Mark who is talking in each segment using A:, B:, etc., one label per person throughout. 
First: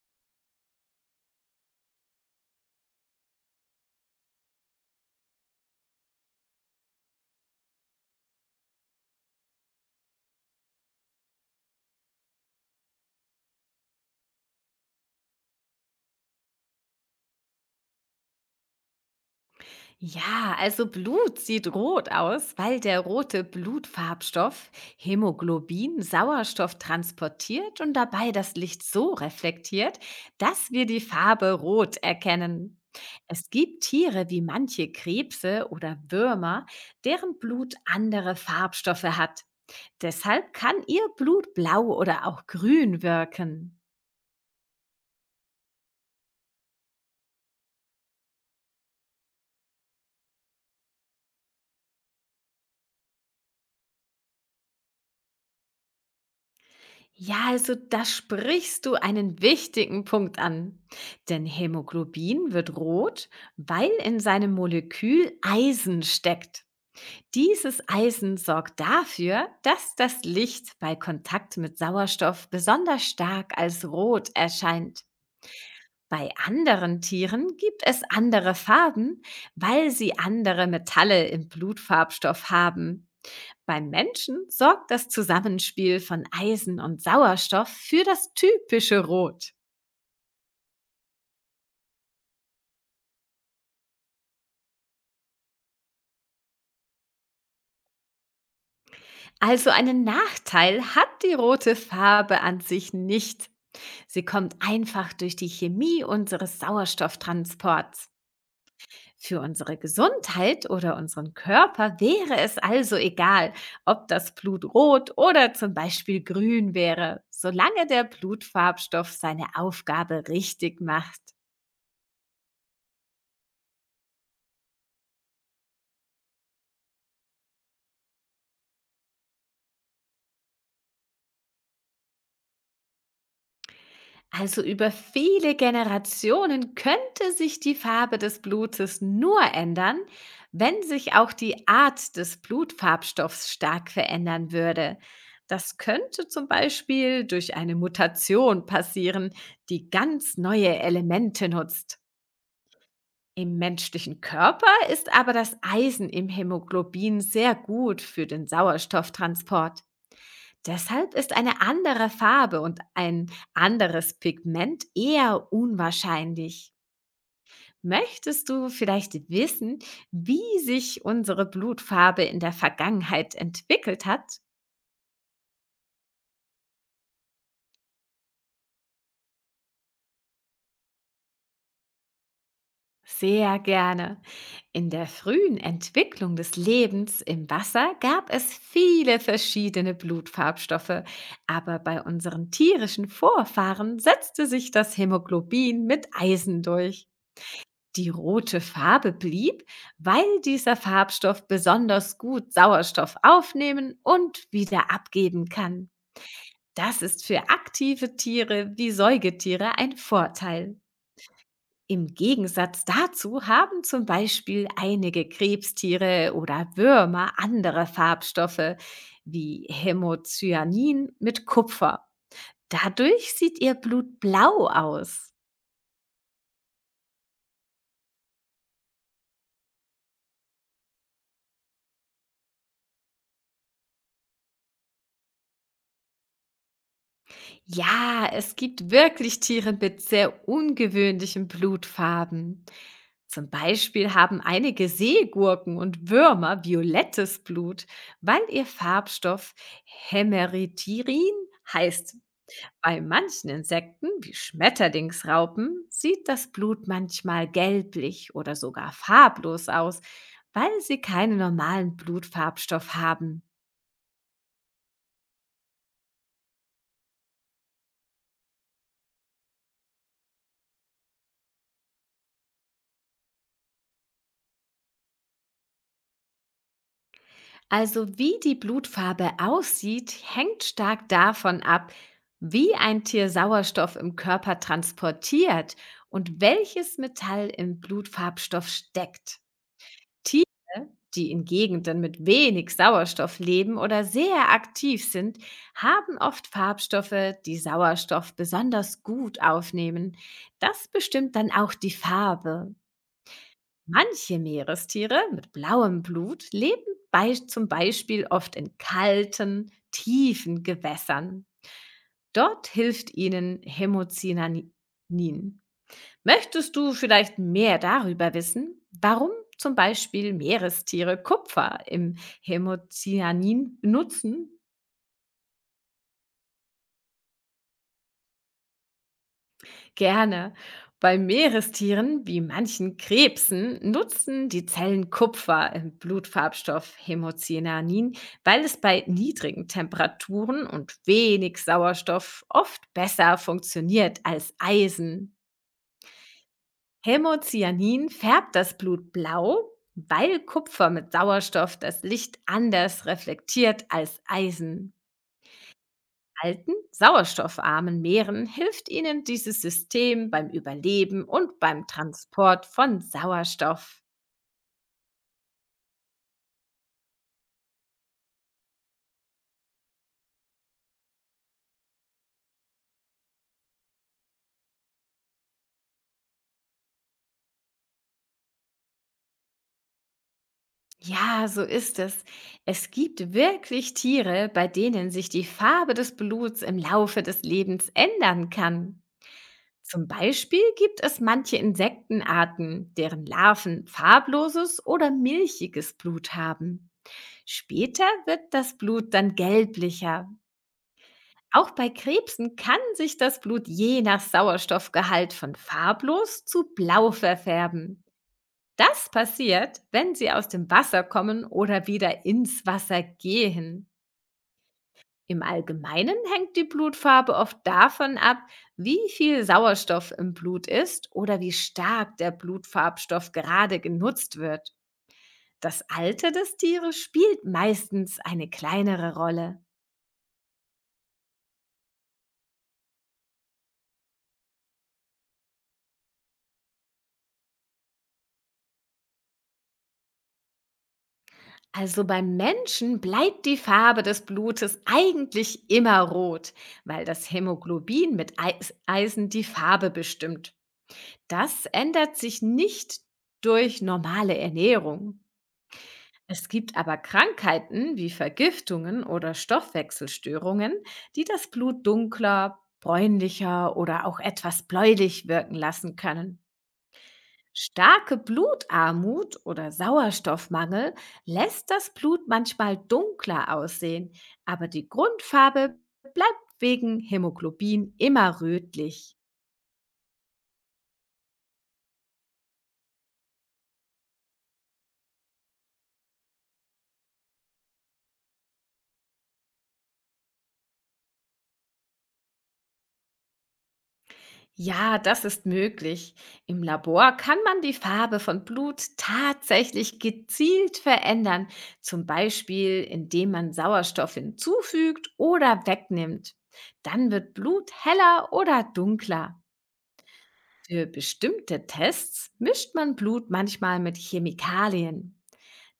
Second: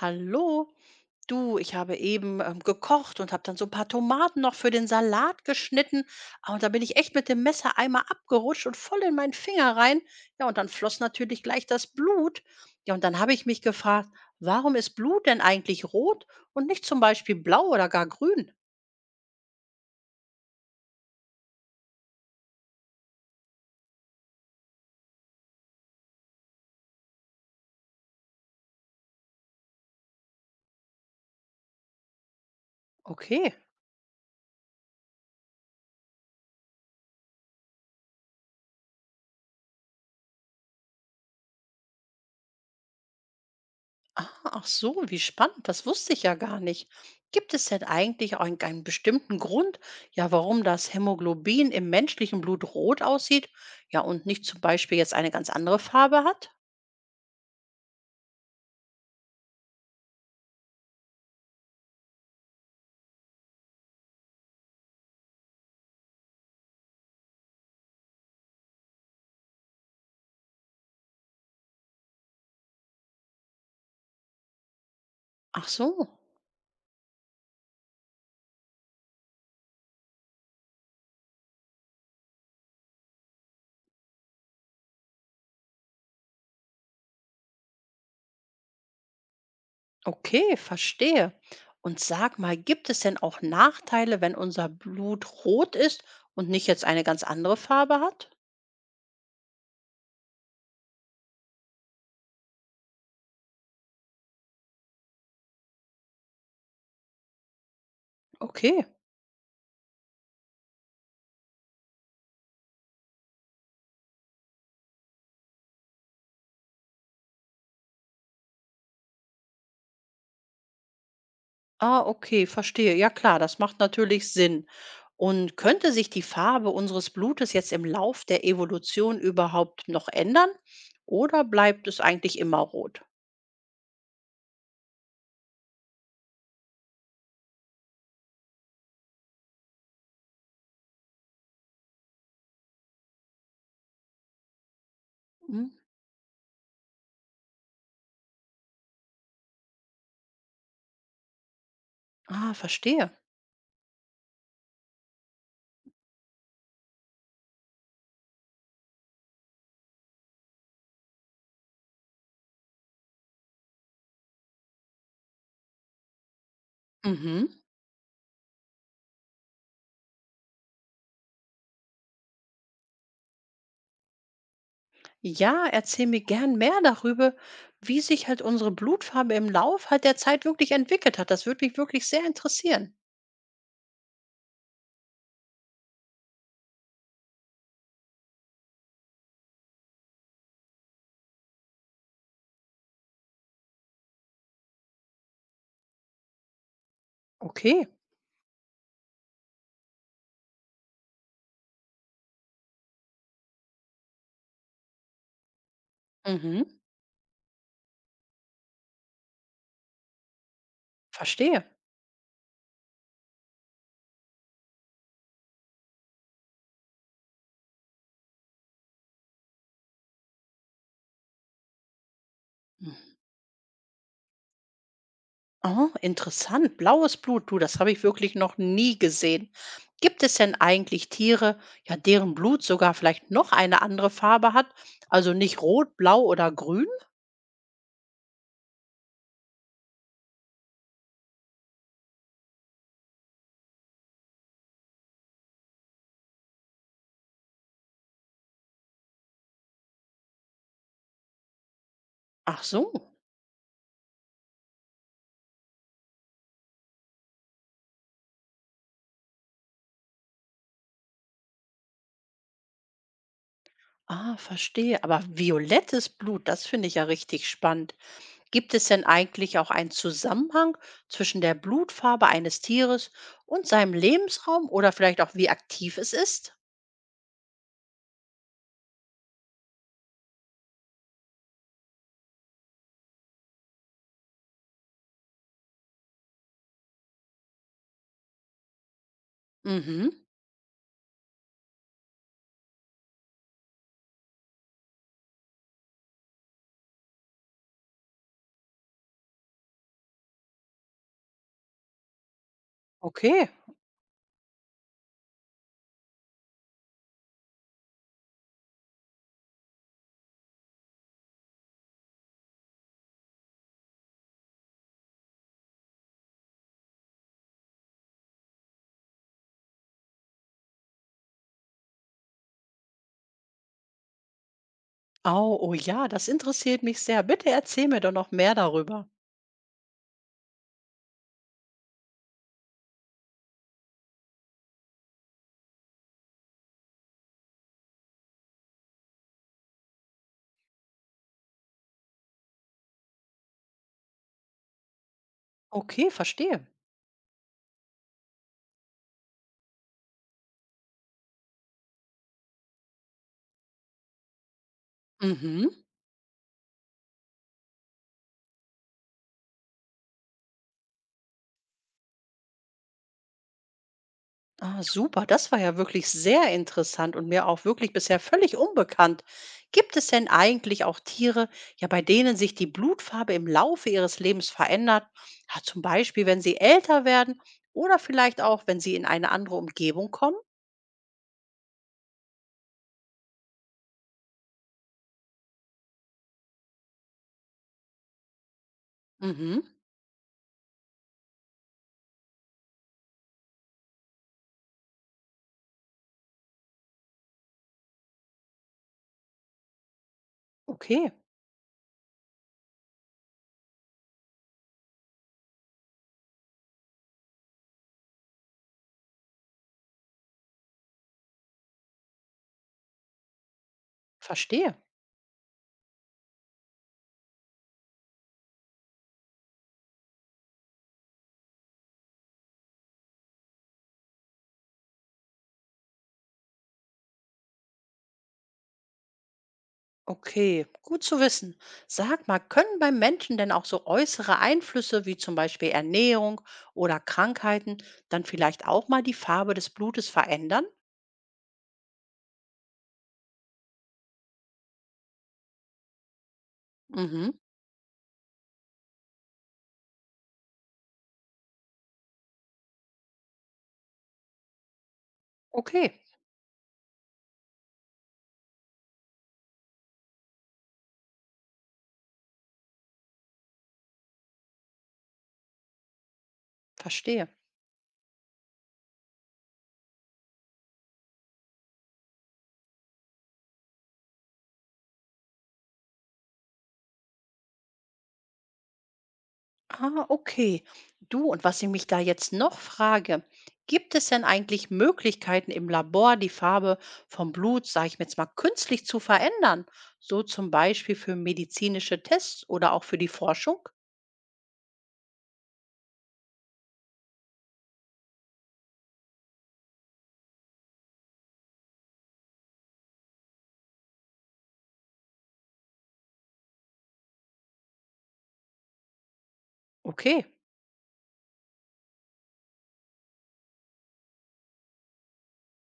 A: Hallo, du, ich habe eben gekocht und habe dann so ein paar Tomaten noch für den Salat geschnitten. Ah, und da bin ich echt mit dem Messer einmal abgerutscht und voll in meinen Finger rein. Ja, und dann floss natürlich gleich das Blut. Ja, und dann habe ich mich gefragt, warum ist Blut denn eigentlich rot und nicht zum Beispiel blau oder gar grün?
B: Ja, also Blut sieht rot aus, weil der rote Blutfarbstoff Hämoglobin Sauerstoff transportiert und dabei das Licht so reflektiert, dass wir die Farbe rot erkennen. Es
A: Okay.
B: gibt Tiere wie manche Krebse oder Würmer, deren Blut andere Farbstoffe hat. Deshalb kann ihr Blut blau oder auch grün wirken.
A: Ah, ach so, wie spannend. Das wusste ich ja gar nicht. Gibt es denn eigentlich einen bestimmten Grund, ja, warum das Hämoglobin im menschlichen Blut rot aussieht? Ja, und nicht zum Beispiel jetzt eine ganz andere Farbe hat?
B: Ja, also da sprichst du einen wichtigen Punkt an. Denn Hämoglobin wird rot, weil in seinem Molekül Eisen steckt. Dieses Eisen sorgt dafür, dass das Licht bei Kontakt mit Sauerstoff besonders stark als rot erscheint.
A: Ach so,
B: Bei anderen Tieren gibt es andere Farben, weil sie andere Metalle im Blutfarbstoff haben. Beim Menschen sorgt das Zusammenspiel von Eisen und Sauerstoff für das typische Rot.
A: okay, verstehe. Und sag mal, gibt es denn auch Nachteile, wenn unser Blut rot ist und nicht jetzt eine ganz andere Farbe hat?
B: Also einen Nachteil hat die rote Farbe an sich nicht. Sie kommt einfach durch die Chemie unseres Sauerstofftransports.
A: Okay.
B: Für unsere Gesundheit oder unseren Körper wäre es also egal, ob das Blut rot oder zum Beispiel grün wäre, solange der Blutfarbstoff seine Aufgabe richtig macht.
A: Ah, okay, verstehe. Ja klar, das macht natürlich Sinn. Und könnte sich die Farbe unseres Blutes jetzt im Lauf der Evolution überhaupt noch ändern? Oder bleibt es eigentlich immer rot?
B: Also über viele Generationen könnte sich die Farbe des Blutes nur ändern, wenn sich auch die Art des Blutfarbstoffs stark verändern würde.
A: Hm?
B: Das könnte zum Beispiel durch eine Mutation passieren, die ganz neue Elemente nutzt.
A: Ah, verstehe.
B: Im menschlichen Körper ist aber das Eisen im Hämoglobin sehr gut für den Sauerstofftransport. Deshalb ist eine andere Farbe und ein anderes Pigment eher unwahrscheinlich.
A: Mhm.
B: Möchtest du vielleicht wissen, wie sich unsere Blutfarbe in der Vergangenheit entwickelt hat?
A: Ja, erzähl mir gern mehr darüber, wie sich halt unsere Blutfarbe im Lauf halt der Zeit wirklich entwickelt hat. Das würde mich wirklich sehr interessieren.
B: Sehr gerne. In der frühen Entwicklung des Lebens im Wasser gab es viele verschiedene Blutfarbstoffe, aber bei unseren tierischen Vorfahren setzte sich das Hämoglobin mit Eisen durch.
A: Okay.
B: Die rote Farbe blieb, weil dieser Farbstoff besonders gut Sauerstoff aufnehmen und wieder abgeben kann.
A: Mhm.
B: Das ist für aktive Tiere wie Säugetiere ein Vorteil.
A: Verstehe.
B: Im Gegensatz dazu haben zum Beispiel einige Krebstiere oder Würmer andere Farbstoffe wie Hämocyanin mit Kupfer. Dadurch sieht ihr Blut blau aus.
A: Oh, interessant. Blaues Blut, du, das habe ich wirklich noch nie gesehen. Gibt es denn eigentlich Tiere, ja, deren Blut sogar vielleicht noch eine andere Farbe hat? Also nicht rot, blau oder grün?
B: Ja, es gibt wirklich Tiere mit sehr ungewöhnlichen Blutfarben. Zum Beispiel haben einige Seegurken und Würmer violettes Blut, weil ihr Farbstoff Hämeritirin heißt.
A: Ach so.
B: Bei manchen Insekten, wie Schmetterlingsraupen, sieht das Blut manchmal gelblich oder sogar farblos aus, weil sie keinen normalen Blutfarbstoff haben.
A: Ah, verstehe. Aber violettes Blut, das finde ich ja richtig spannend. Gibt es denn eigentlich auch einen Zusammenhang zwischen der Blutfarbe eines Tieres und seinem Lebensraum oder vielleicht auch wie aktiv es ist?
B: Also wie die Blutfarbe aussieht, hängt stark davon ab, wie ein Tier Sauerstoff im Körper transportiert und welches Metall im Blutfarbstoff steckt.
A: Mhm,
B: Tiere, die in Gegenden mit wenig Sauerstoff leben oder sehr aktiv sind, haben oft Farbstoffe, die Sauerstoff besonders gut aufnehmen. Das bestimmt dann auch die Farbe.
A: okay.
B: Manche Meerestiere mit blauem Blut leben bei, zum Beispiel oft in kalten, tiefen Gewässern. Dort hilft ihnen Hämocyanin. Möchtest du vielleicht mehr darüber wissen, warum zum Beispiel Meerestiere Kupfer im Hämocyanin benutzen?
A: Au, oh ja, das interessiert mich sehr. Bitte erzähl mir doch noch mehr darüber.
B: Gerne. Bei Meerestieren wie manchen Krebsen nutzen die Zellen Kupfer im Blutfarbstoff Hämocyanin, weil es bei niedrigen Temperaturen und wenig Sauerstoff oft besser funktioniert als Eisen.
A: Okay, verstehe.
B: Hämocyanin färbt das Blut blau, weil Kupfer mit Sauerstoff das Licht anders reflektiert als Eisen
A: Mhm.
B: alten, sauerstoffarmen Meeren hilft ihnen dieses System beim Überleben und beim Transport von Sauerstoff.
A: Ah, super, das war ja wirklich sehr interessant und mir auch wirklich bisher völlig unbekannt. Gibt es denn eigentlich auch Tiere, ja, bei denen sich die Blutfarbe im Laufe ihres Lebens verändert? Ja, zum Beispiel, wenn sie älter werden oder vielleicht auch, wenn sie in eine andere Umgebung kommen?
B: Ja, so ist es. Es gibt wirklich Tiere, bei denen sich die Farbe des Bluts im Laufe des Lebens ändern kann.
A: Mhm.
B: Zum Beispiel gibt es manche Insektenarten, deren Larven farbloses oder milchiges Blut haben. Später wird das Blut dann gelblicher.
A: Okay,
B: Auch bei Krebsen kann sich das Blut je nach Sauerstoffgehalt von farblos zu blau verfärben. Das passiert, wenn sie aus dem Wasser kommen oder wieder ins Wasser gehen.
A: verstehe.
B: Im Allgemeinen hängt die Blutfarbe oft davon ab, wie viel Sauerstoff im Blut ist oder wie stark der Blutfarbstoff gerade genutzt wird. Das Alter des Tieres spielt meistens eine kleinere Rolle.
A: Okay, gut zu wissen. Sag mal, können beim Menschen denn auch so äußere Einflüsse wie zum Beispiel Ernährung oder Krankheiten dann vielleicht auch mal die Farbe des Blutes verändern?
B: Also beim Menschen bleibt die Farbe des Blutes eigentlich immer rot, weil das
A: Mhm,
B: Hämoglobin mit Eisen die Farbe bestimmt. Das ändert sich nicht durch normale Ernährung.
A: okay,
B: Es gibt aber Krankheiten wie Vergiftungen oder Stoffwechselstörungen, die das Blut dunkler, bräunlicher oder auch etwas bläulich wirken lassen können.
A: verstehe.
B: Starke Blutarmut oder Sauerstoffmangel lässt das Blut manchmal dunkler aussehen, aber die Grundfarbe bleibt wegen Hämoglobin immer rötlich.
A: Ah, okay. Du, und was ich mich da jetzt noch frage, gibt es denn eigentlich Möglichkeiten im Labor, die Farbe vom Blut, sage ich mir jetzt mal, künstlich zu verändern? So zum Beispiel für medizinische Tests oder auch für die Forschung?
B: Ja, das ist möglich. Im Labor kann man die Farbe von Blut tatsächlich gezielt verändern, zum Beispiel indem man Sauerstoff hinzufügt oder wegnimmt. Dann wird Blut heller oder dunkler.
A: Okay.
B: Für bestimmte Tests mischt man Blut manchmal mit Chemikalien.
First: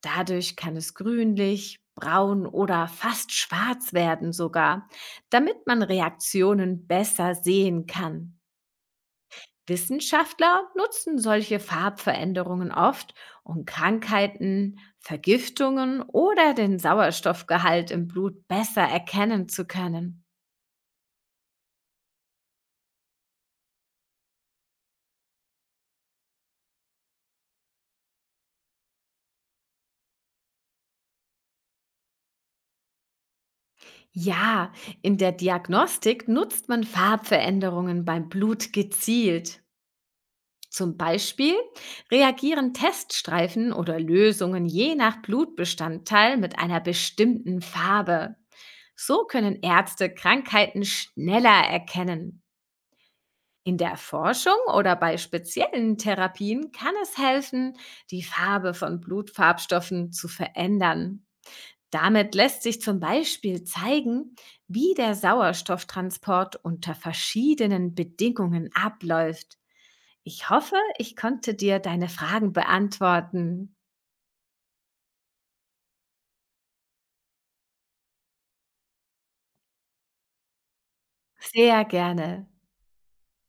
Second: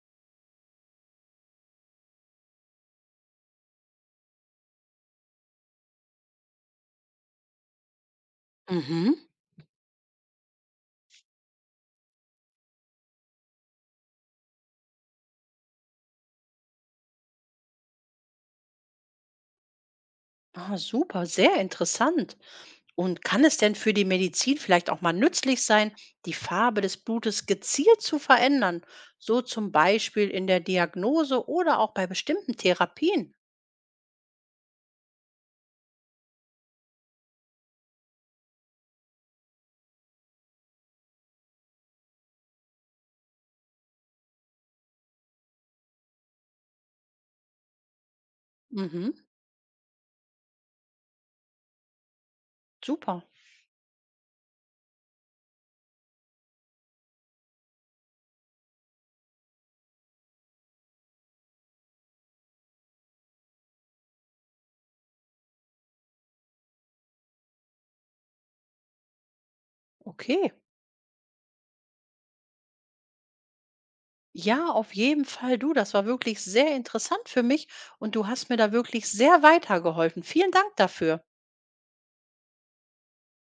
B: Dadurch kann es grünlich, braun oder fast schwarz werden sogar, damit man Reaktionen besser sehen kann.
A: Mhm.
B: Wissenschaftler nutzen solche Farbveränderungen oft, um Krankheiten, Vergiftungen oder den Sauerstoffgehalt im Blut besser erkennen zu können.
A: Ah, super, sehr interessant. Und kann es denn für die Medizin vielleicht auch mal nützlich sein, die Farbe des Blutes gezielt zu verändern? So zum Beispiel in der Diagnose oder auch bei bestimmten Therapien.
B: Ja, in der Diagnostik nutzt man Farbveränderungen beim Blut gezielt. Zum Beispiel reagieren Teststreifen oder Lösungen je nach Blutbestandteil mit einer bestimmten Farbe.
A: Mhm,
B: So können Ärzte Krankheiten schneller erkennen.
A: super,
B: In der Forschung oder bei speziellen Therapien kann es helfen, die Farbe von Blutfarbstoffen zu verändern. Damit lässt sich zum Beispiel zeigen, wie der Sauerstofftransport unter verschiedenen Bedingungen abläuft. Ich
A: okay.
B: hoffe, ich konnte dir deine Fragen beantworten.
A: Ja, auf jeden Fall du. Das war wirklich sehr interessant für mich und du hast mir da wirklich sehr weitergeholfen. Vielen Dank dafür.
B: Sehr gerne.